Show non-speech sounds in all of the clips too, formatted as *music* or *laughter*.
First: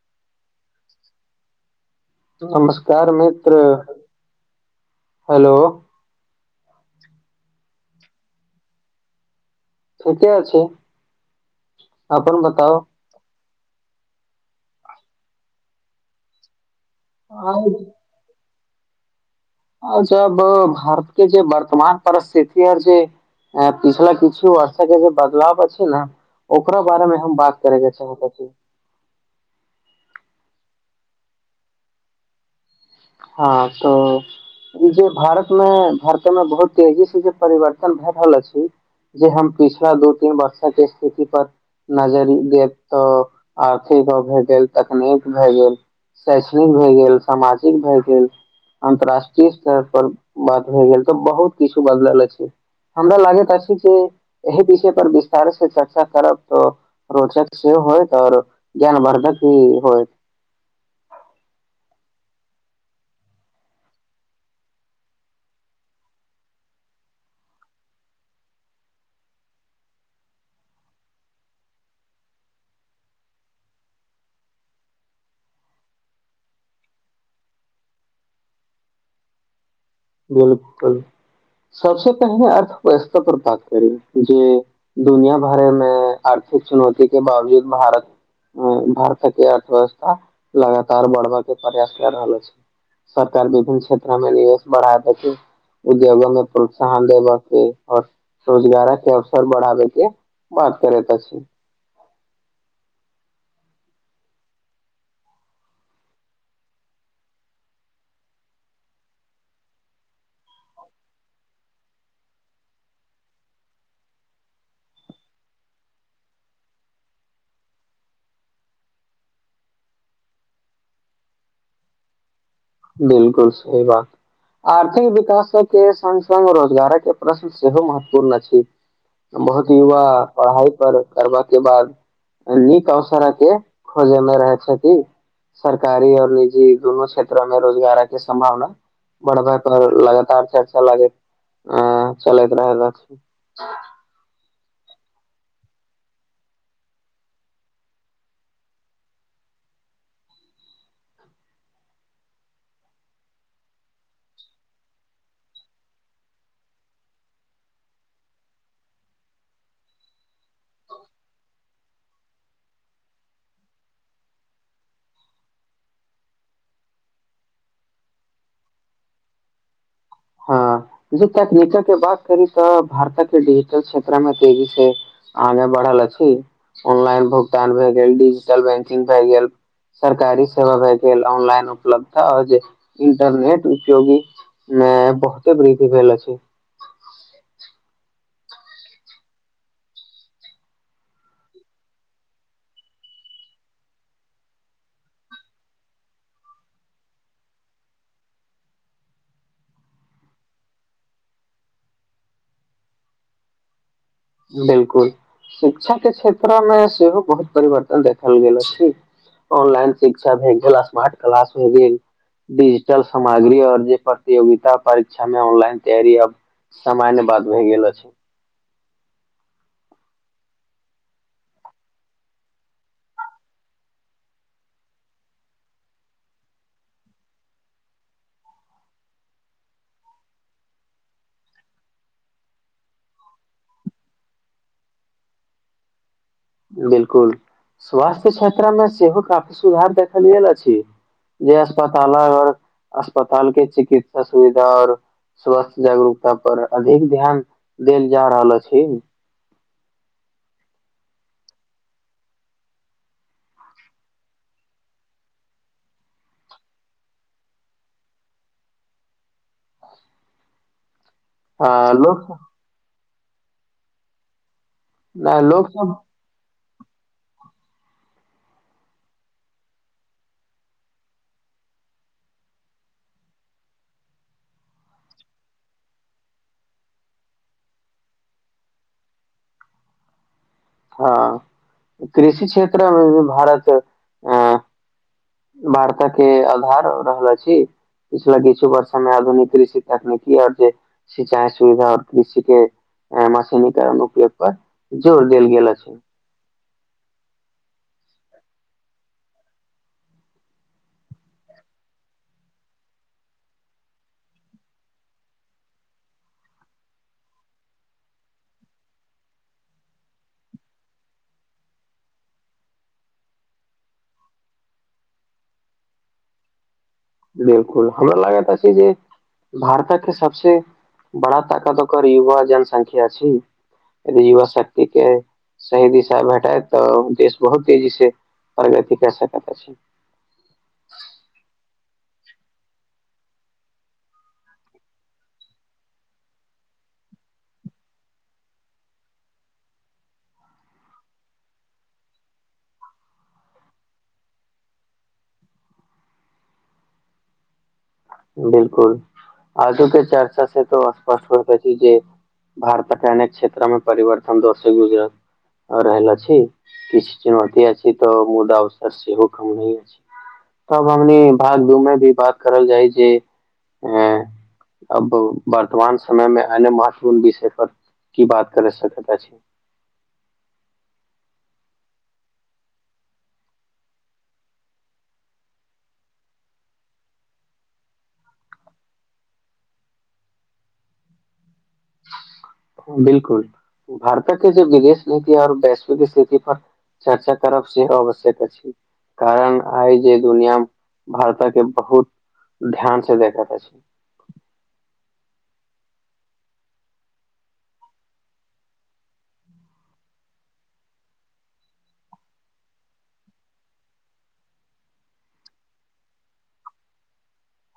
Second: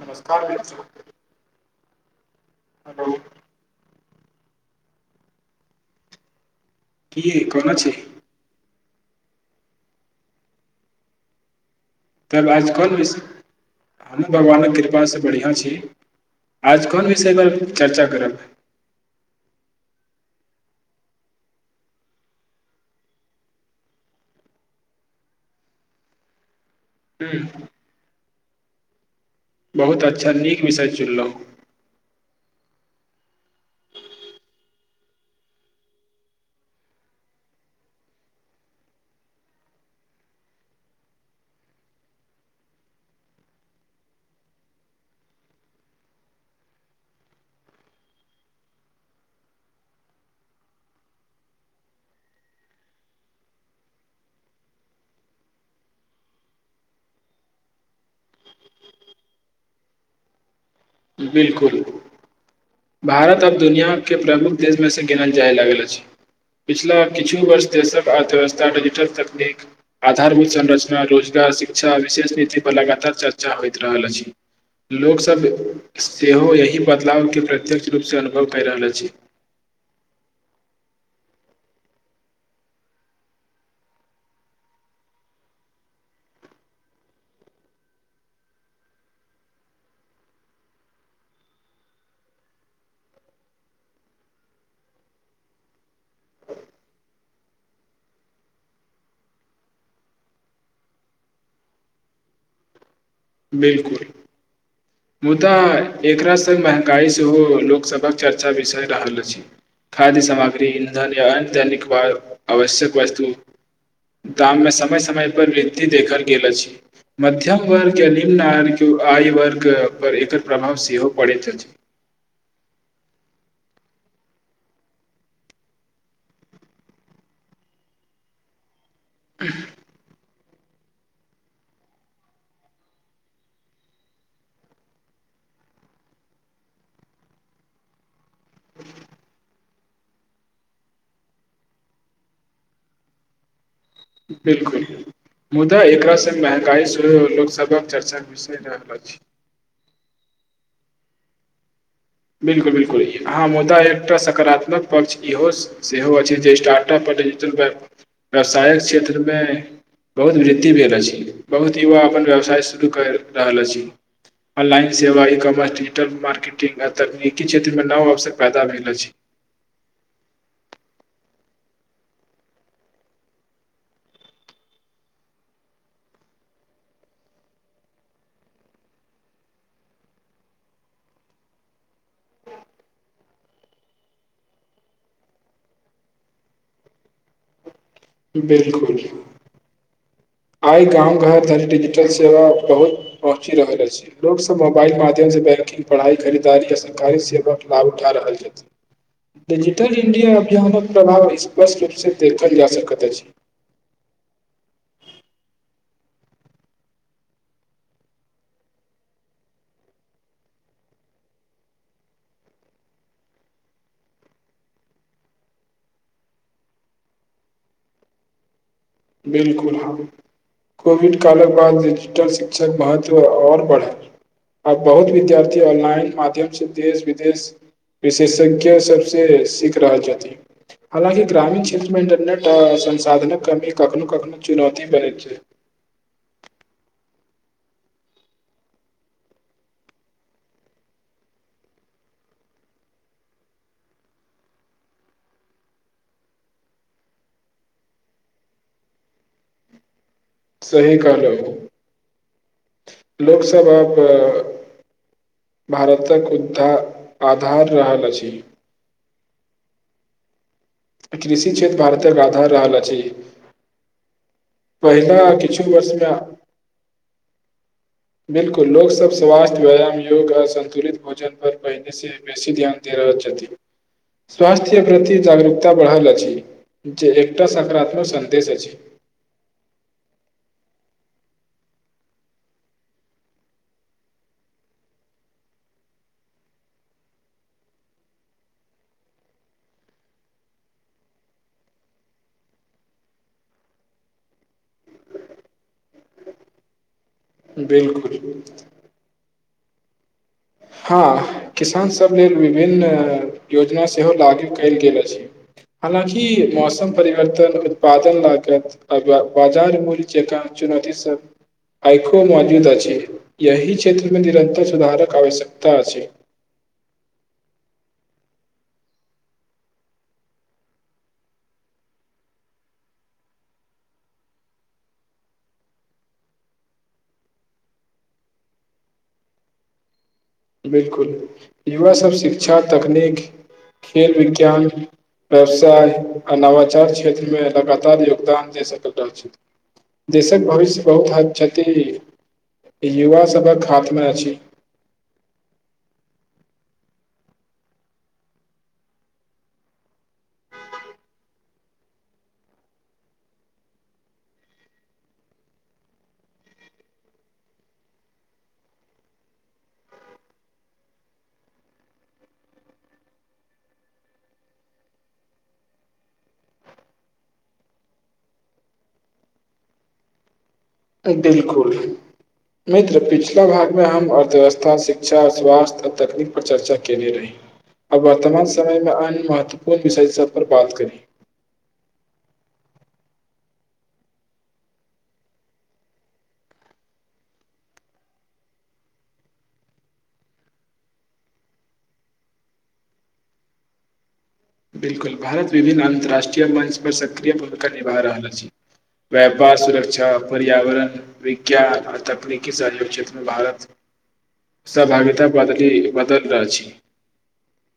नमस्कार मित्र नमस्कार हेलो मित्र हेलो कि कोना छी ठीके छै तऽ आाज कोन वि हमूँ भगवानक कृपासँ बढ़िआँ छी आज कोन विषय पर चर्चा करब आ जब भारत के जे वर्तमान परिस्थिति आर जे पिछला किछु वर्ष के जे बदलाव छै ने ओकरा बारे मे हम हूँ बात करे के चाहत बहुत अच्छा नीक बिषय चुनलहुँ हँ तऽ ई जे भारत मे भारत मे बहुत तेजी से जे परिवर्तन भए रहल अछि जे हम पिछला दू तीन वर्ष के स्थिति पर नजरि देब तऽ आर्थिक भ गेल तकनीक भ गेल शैक्षणिक भ गेल सामाजिक भ गेल अन्तराष्ट्रीय स्तर पर बात भऽ गेल तऽ बहुत किछु बदलल अछि हमरा लागैत अछि जे एहि विषय पर विस्तार से चर्चा करब तऽ रोचक सेहो होयत आओर ज्ञानवर्धक भी होयत बिल्कुल भारत आब दुनियाक प्रमुख देशमेसँ गिनल जाय लागल अछि पिछिला किछु वर्ष देशक अर्थव्यवस्था डिजिटल तकनीक आधारभूत संरचना रोजगार शिक्षा आ विशेष नीति पर लगातार चर्चा होइत रहल अछि लोक सब सेहो एहि बदलावके प्रत्यक्ष रूपसँ अनुभव कै रहल अछि बिल्कुल सबसँ पहिने अर्थव्यवस्था पर बात करी जे दुनिया भरमे अर्थिक चुनौती के बावजूद भारत भारतक अर्थव्यवस्था लगातार बढ़बक प्रयास कऽ रहल अछि सरकार विभिन्न क्षेत्र् मे निवेश बढ़ा उद्योगो मे प्रोत्साहन देबके आओर रोजगारक अवसर बढ़ाबके बात करेत अछि बिल्कुल *unintelligible* मुदा एकरा संग महँगाई सेहो लोकसभक चर्चा विषय रहल अछि खाद्य सामग्री इन्धन या अन्य दैनिक आवश्यक वस्तु दाम मे समय समय पर वृद्धि देखल गेल अछि मध्यम वर्ग निम्न आ आय वर्ग पर एकर प्रभाव सेहो पड़ैत अछि बिल्कुल सही बात आर्थिक विकासके संग संग रोजगारके प्रश्न सेहो महत्वपूर्ण अछि बहुत युवा पढ़ाई पर करबा के बाद नीक अवसरके खोजेमे रहै छथि सरकारी आओर निजी दुनू क्षेत्र मे रोजगारके सम्भावना बढ़ब पर लगातार चर्चा लागैत आ चलैत रहैत अछि बिल्कुल मुदा एकरा संग महगाई सेहो लोकसभक चर्चाक विषय रहल अछि बिल्कुल बिल्कुल अहाँ मुदा एकटा सकारात्मक पक्ष इहो सेहो अछि जे स्टार्टअप डिजिटल व्यावसायक क्षेत्रमे बहुत वृद्धि भेल अछि बहुत युवा अपन व्यवसाय शुरू करि रहल अछि ऑनलाइन सेवा ई कमर्स डिजिटल मार्केटिंग तकनीकी क्षेत्रमे नव अवसर पैदा भेल अछि हँ ज तकनीकक बात करी तऽ भारतक डिजिटल क्षेत्र में तेजी से आगे बढ़अ ऑनलाइन भुगतान भए गेल डिजिटल बैंकिंग भए गेल सरकारी सेवा भए गेल ऑनलाइन उपलब्धता आओर जे इंटरनेट उपयोगी मे बहुते वृद्धि भेलो अछि बिल्कुल आइ गाम घर धरि डिजिटल सेवा बहुत पहुँचि रहल अछि लोक सब मोबाइल माध्यम बैंकिंग पढ़ाई खरीदारी आ सरकारी सेवाके लाभ उठा रहल छथिन्ह डिजिटल इंडिया अभियानक प्रभाव स्पष्ट रूपसँ देखल जा सकैत अछि बिल्कुल शिक्षा के क्षेत्रमे सेहो बहुत परिवर्तन देखल गेल अछि ऑनलाइन शिक्षा भए गेल स्मार्ट क्लास भए गेल डिजिटल सामग्री आओर जे प्रतियोगिता परीक्षा मे ऑनलाइन तैयार अब सामान्य बात भय गेल अछि बिल्कुल कोविड कालक बाद डिजिटल शिक्षक महत्व आओर बढ़ल आ बहुत विद्यार्थी ऑनलाइन माध्यम से देश विदेश विशेषज्ञ सबसे सीख रहल छथि हालाँकि ग्रामीण क्षेत्र मे इंटरनेट संसाधन कमी कखनो कखनो चुनौती बनै छै बिल्कुल स्वास्थ्य क्षत्रा मे सेहो काफी सुधार देखल गेल अछि जे अस्पताल आओर अस्पताल के चिकित्सा सुविधा आओर स्वास्थ्य जागरूकता पर अधिक ध्यान देल जा रहल अछि *unintelligible* सही कहलौं लोक सब आप भारतक उद्धार आधार रहल अछि कृषि आ क्षेत्र भारतक लोक आधार रहल अछि पहिला आ, लोक किछु वर्ष सब में बिल्कुल लोक सब स्वास्थ्य व्यायाम योग आ संन्तुलित भोजन पर पहिने से बेसी ध्यान दे रह देइ छथि स्वस्थ्य प्रति जागरूकता बढ़ल अछि जे एकटा सकारात्मक संन्देश अछि *unintelligible* हां कृषि क्षेत्र में भी भारत अ वार्ता के आधार रहल अछि पिछला किछु बर्षमे आधुनिक कृषि तकनीकी आओर जे सिंचाई सुविधा आओर कृषि के ह मछ निक नक एकर जोर देल गेल छै बिल्कुल हां किसान सब लेल विभिन्न योजना सेहो लागू कयल गेल अछि हालाकि मौसम परिवर्तन उत्पादन लागत बाजार मूल्य जकाँ चुनौती सब आइखो मौजूद अछि यहि क्षेत्रमे निरन्तर सुधारक आवश्यकता त अछि बिल्कुल हमरा लागत अछि जे भारतक के सबसे बड़ा ताकत ओकर युवा जनसंख्या छी यदि युवा शक्ति के सही दिशा भेटाए तऽ देश बहुत तेजी से परगति कसकत अछि बिलकुल युवा सब शिक्षा तकनीक खेल विज्ञान व्यवसाय आ नवाचार क्षेत्रमें लगातार योगदान दे सकल अछि देशक भविष्य बहुत हद छथि युवा सभक हाथ में अछि बिल्कुल आजुके चरचा से तऽ स्पष्ट होइत अछि जे भारत के अनेक क्षेत्रो मे परिवर्तन दौर से गुजरैइ आ रहल अछि किछु चुनौती अछि छी तऽ मुदा अवसर सेहो कम नई अछि तब हमनी भाग दू में भी बात करल जाइ जे ऐं अब वर्तमान समय मे आने मा सी बिषय पर की बात करै सकैत अछि त बिलकुल मित्र पिछला भागमे हम अर्थव्यवस्था शिक्षा स्वास्थ्य आ तकनीक पर चर्चा केने रही आब वर्तमान समय मे अन्य महत्वपूर्ण विषय सब पर बात करी बिलकुल भारतक के जे विदेश नीति और वैश्विक स्थिति पर चर्चा करब सेहो आवश्यक अछि कारण आइ जे दुनिया भारतक के बहुत ध्यान से देखाेत अछि बिलकुल भारत विभिन्न अन्तर्राष्ट्रीय मंच पर सक्रिय भूमिका निभा रहल अछि व्यापार सुरक्षा पर्यावरण विज्ञान आर तकनीकी सहयो क्षेत्रमे भारत सहभागिता बदलि बदल रहल अछि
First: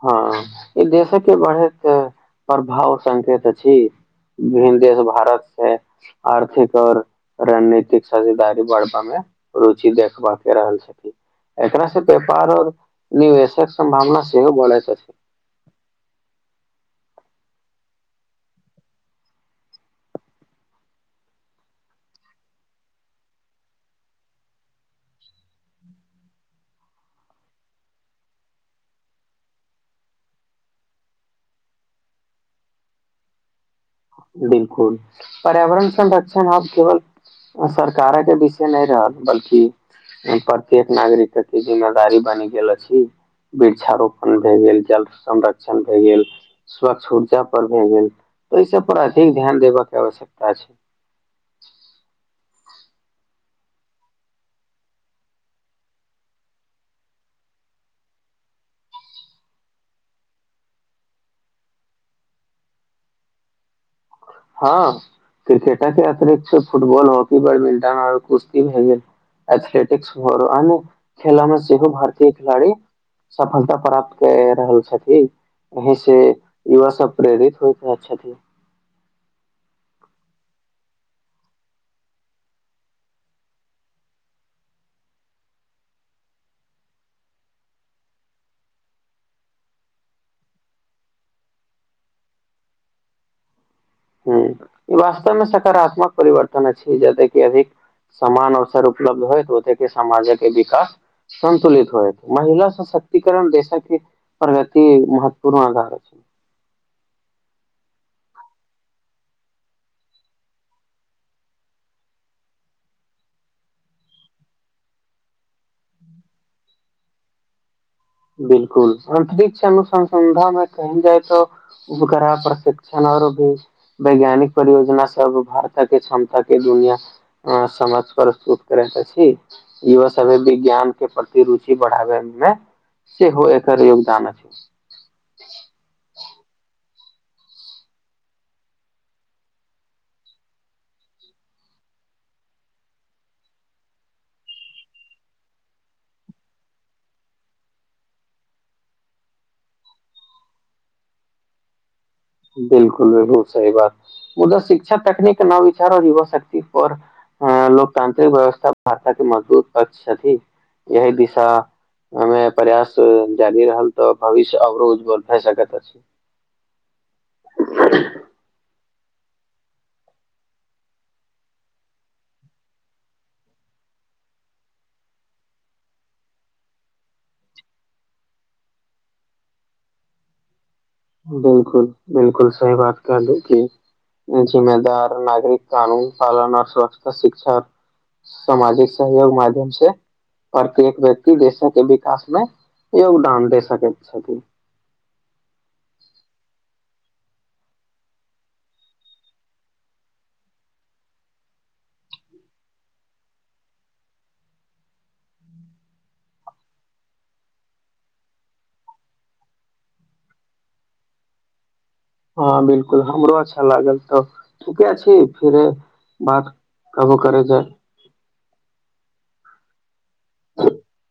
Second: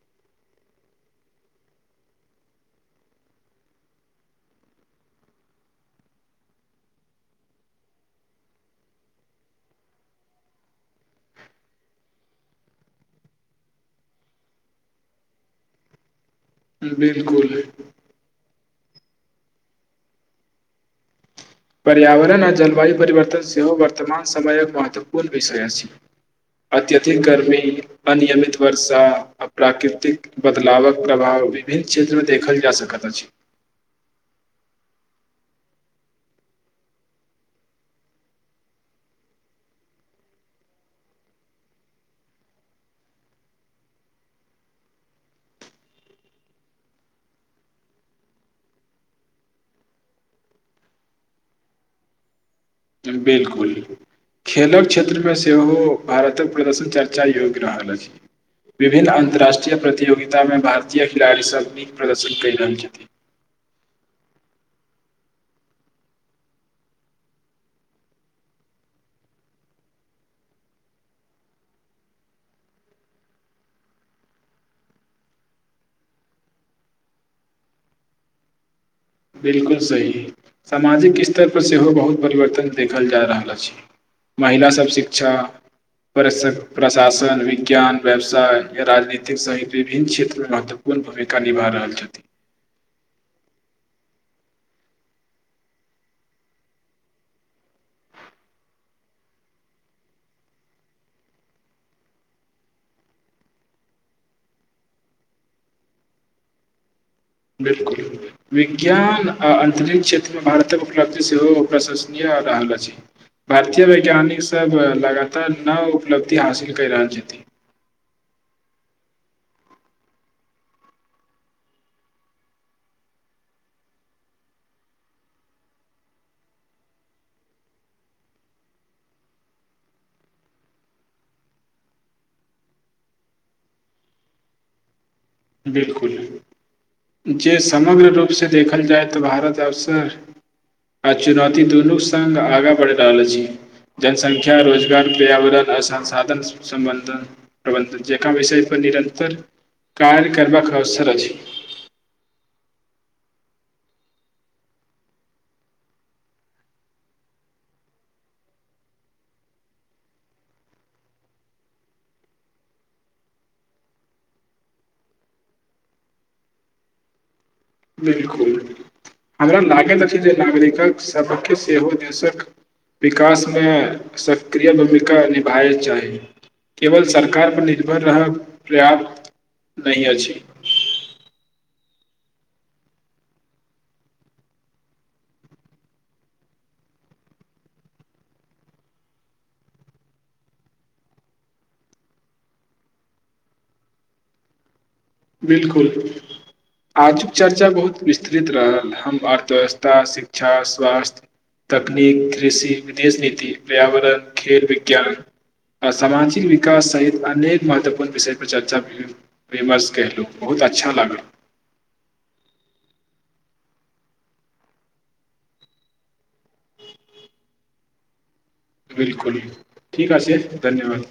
हँ ई देश के बढ़ैत प्रभाव संकेत अछि भिन्न देश भारत से आर्थिक और रणनीतिक साझेदारी बढ़बामे रुचि देखबाका के रहल छथिन एकरा से व्यापार आऔर निवेश सम्भावना सेहो बढैत अछि बिलकुल पर्यावरण आ जलवायु परिवर्तन सेहो वर्तमान समय एक महत्वपूर्ण विषय अछि अत्यधिक गर्मी अनियमित वर्षा आ प्राकृतिक बदलावक प्रभाव विभिन्न क्षेत्र मे देखल जा सकैत अछि बिलकुल पर्यावरण संरक्षण आब केवल सरकारेक विषय नहि रहल बल्कि प्रत्येक नागरिकति अथि जिम्मेदारी बनी गेलल छी वृक्षारोपण भए गेल जल संरक्षण भए गेल स्वच्छ ऊर्जा पर भए गेल तऽ ई सब पर अधिक ध्यान देबके आवश्यकता छै बिलकुल खेलक क्षेत्रमे सेहो भारतक प्रदर्शन चर्चा योग्य रहल अछि विभिन्न अन्तर्राष्ट्रीय प्रतियोगितामे भारतीय खिलाड़ीसभ नीक प्रदर्शन कइ रहल छथि *inaudible* हँ क्रिकेट के अतिरिक्त फुटबॉल हॉकी बैडमिंटन आओर कुस्ती भे गेल एथलेटिक्स भर अन खेलामे सेहो भारतीय खेलाड़ी सफलता प्राप्त के रहल छथि अही से युवा सब प्रेरित होइत हेत छथि बिल्कुल सही सामाजिक स्तरपर सेहो बहुत परिवर्तन देखल जा रहल अछि महिलासभ शिक्षा प्रशासन विज्ञान व्यवसाय य राजनीतिक सहित विभिन्न क्षेत्र मे महत्वपूर्ण भूमिका निभा रहल छथिन *inaudible* ह ई वास्तवमे सकारात्मक परिवर्तन अछि जतेक की अभिक समान अवसर उपलब्ध होय तऽ ओत समाज के विकास संन्तुलित होए महिला सशक्तिकरण देशक प्रगति महत्वपूर्ण आधारत अछि *inaudible* बिलकुल विज्ञान आ अंतरिक्ष क्षेत्र मे भारतक उपलब्धि सेहो प्रशंसनीय भेल अछि भारतीय वैज्ञानिक सब लगातार नव उपलब्धि हासिल केय रहल छथिन बिलकुल अंतरिक्ष अनुसंसधान मे कही जाइ त उपग्रह प्रशिक्षण आओरो भी वैज्ञानिक परियोजना सब भारतक के क्षमता के दुनिया सम प्रस्तुत करे के अधि इहो सब विज्ञान के प्रति रुचि बढ़ाबे मे सेहो एकर योगदान अछि बिलकुल जे समग्र रूपसँ देखल जाय तऽ भारत अवसर आ चुनौती दुनू सङ्ग आगाँ बढ़ि रहल अछि जनसंख्या रोजगार पर्यावरण अ ससांधन संबंध प्रबंधन जेका विषय पर निरतर कायल करबाकवसर अछि बिल्कुल बिल्कुल सही बात मुदा शिक्षा तकनीक नवचार युवा शक्ति पर अ लोकतांत्रिक व्यवस्था भारत के मजबूत पक्ष छथि यह दिशा अमे प्रयास जारी रहल तऽ भविष्य अरो उज्जवल भए सकैत हंँ बिल्कुल हमरा लागैत अछि जे नागरिकक सभके सेहो देशक विकासमे सक्रिय भूमिका निभाय चाही केवल सरकारपर निर्भर रहब पर्याप्त नहि अछि बिल्कुल बिल्कुल सही बात कर ल की जिम्मेदार नागरिक कानून पालन सुरक्षा शिक्षा सामाजिक सहयोग माध्यम से प्रत्येक व्यक्ति देशक विकास मे योगदान दे सकैत छथिन बिल्कुल आजुक चर्चा बहुत विस्तृत रहल हम अर्थव्यवस्था शिक्षा स्वास्थ्य तकनीक कृषि विदेश नीति पर्यावरण खेेल विज्ञान आ सामाजिक विकास सहित अनेक महत्वपूर्ण विषय पर चर्चा विमर्श कयलहुँ बहुत अच्छा लागल हँ बिल्कुल हमरो अच्छा लागल तऽ त छी फिर बात कबो करै छै बिल्कुल ठीक अछि धन्यवाद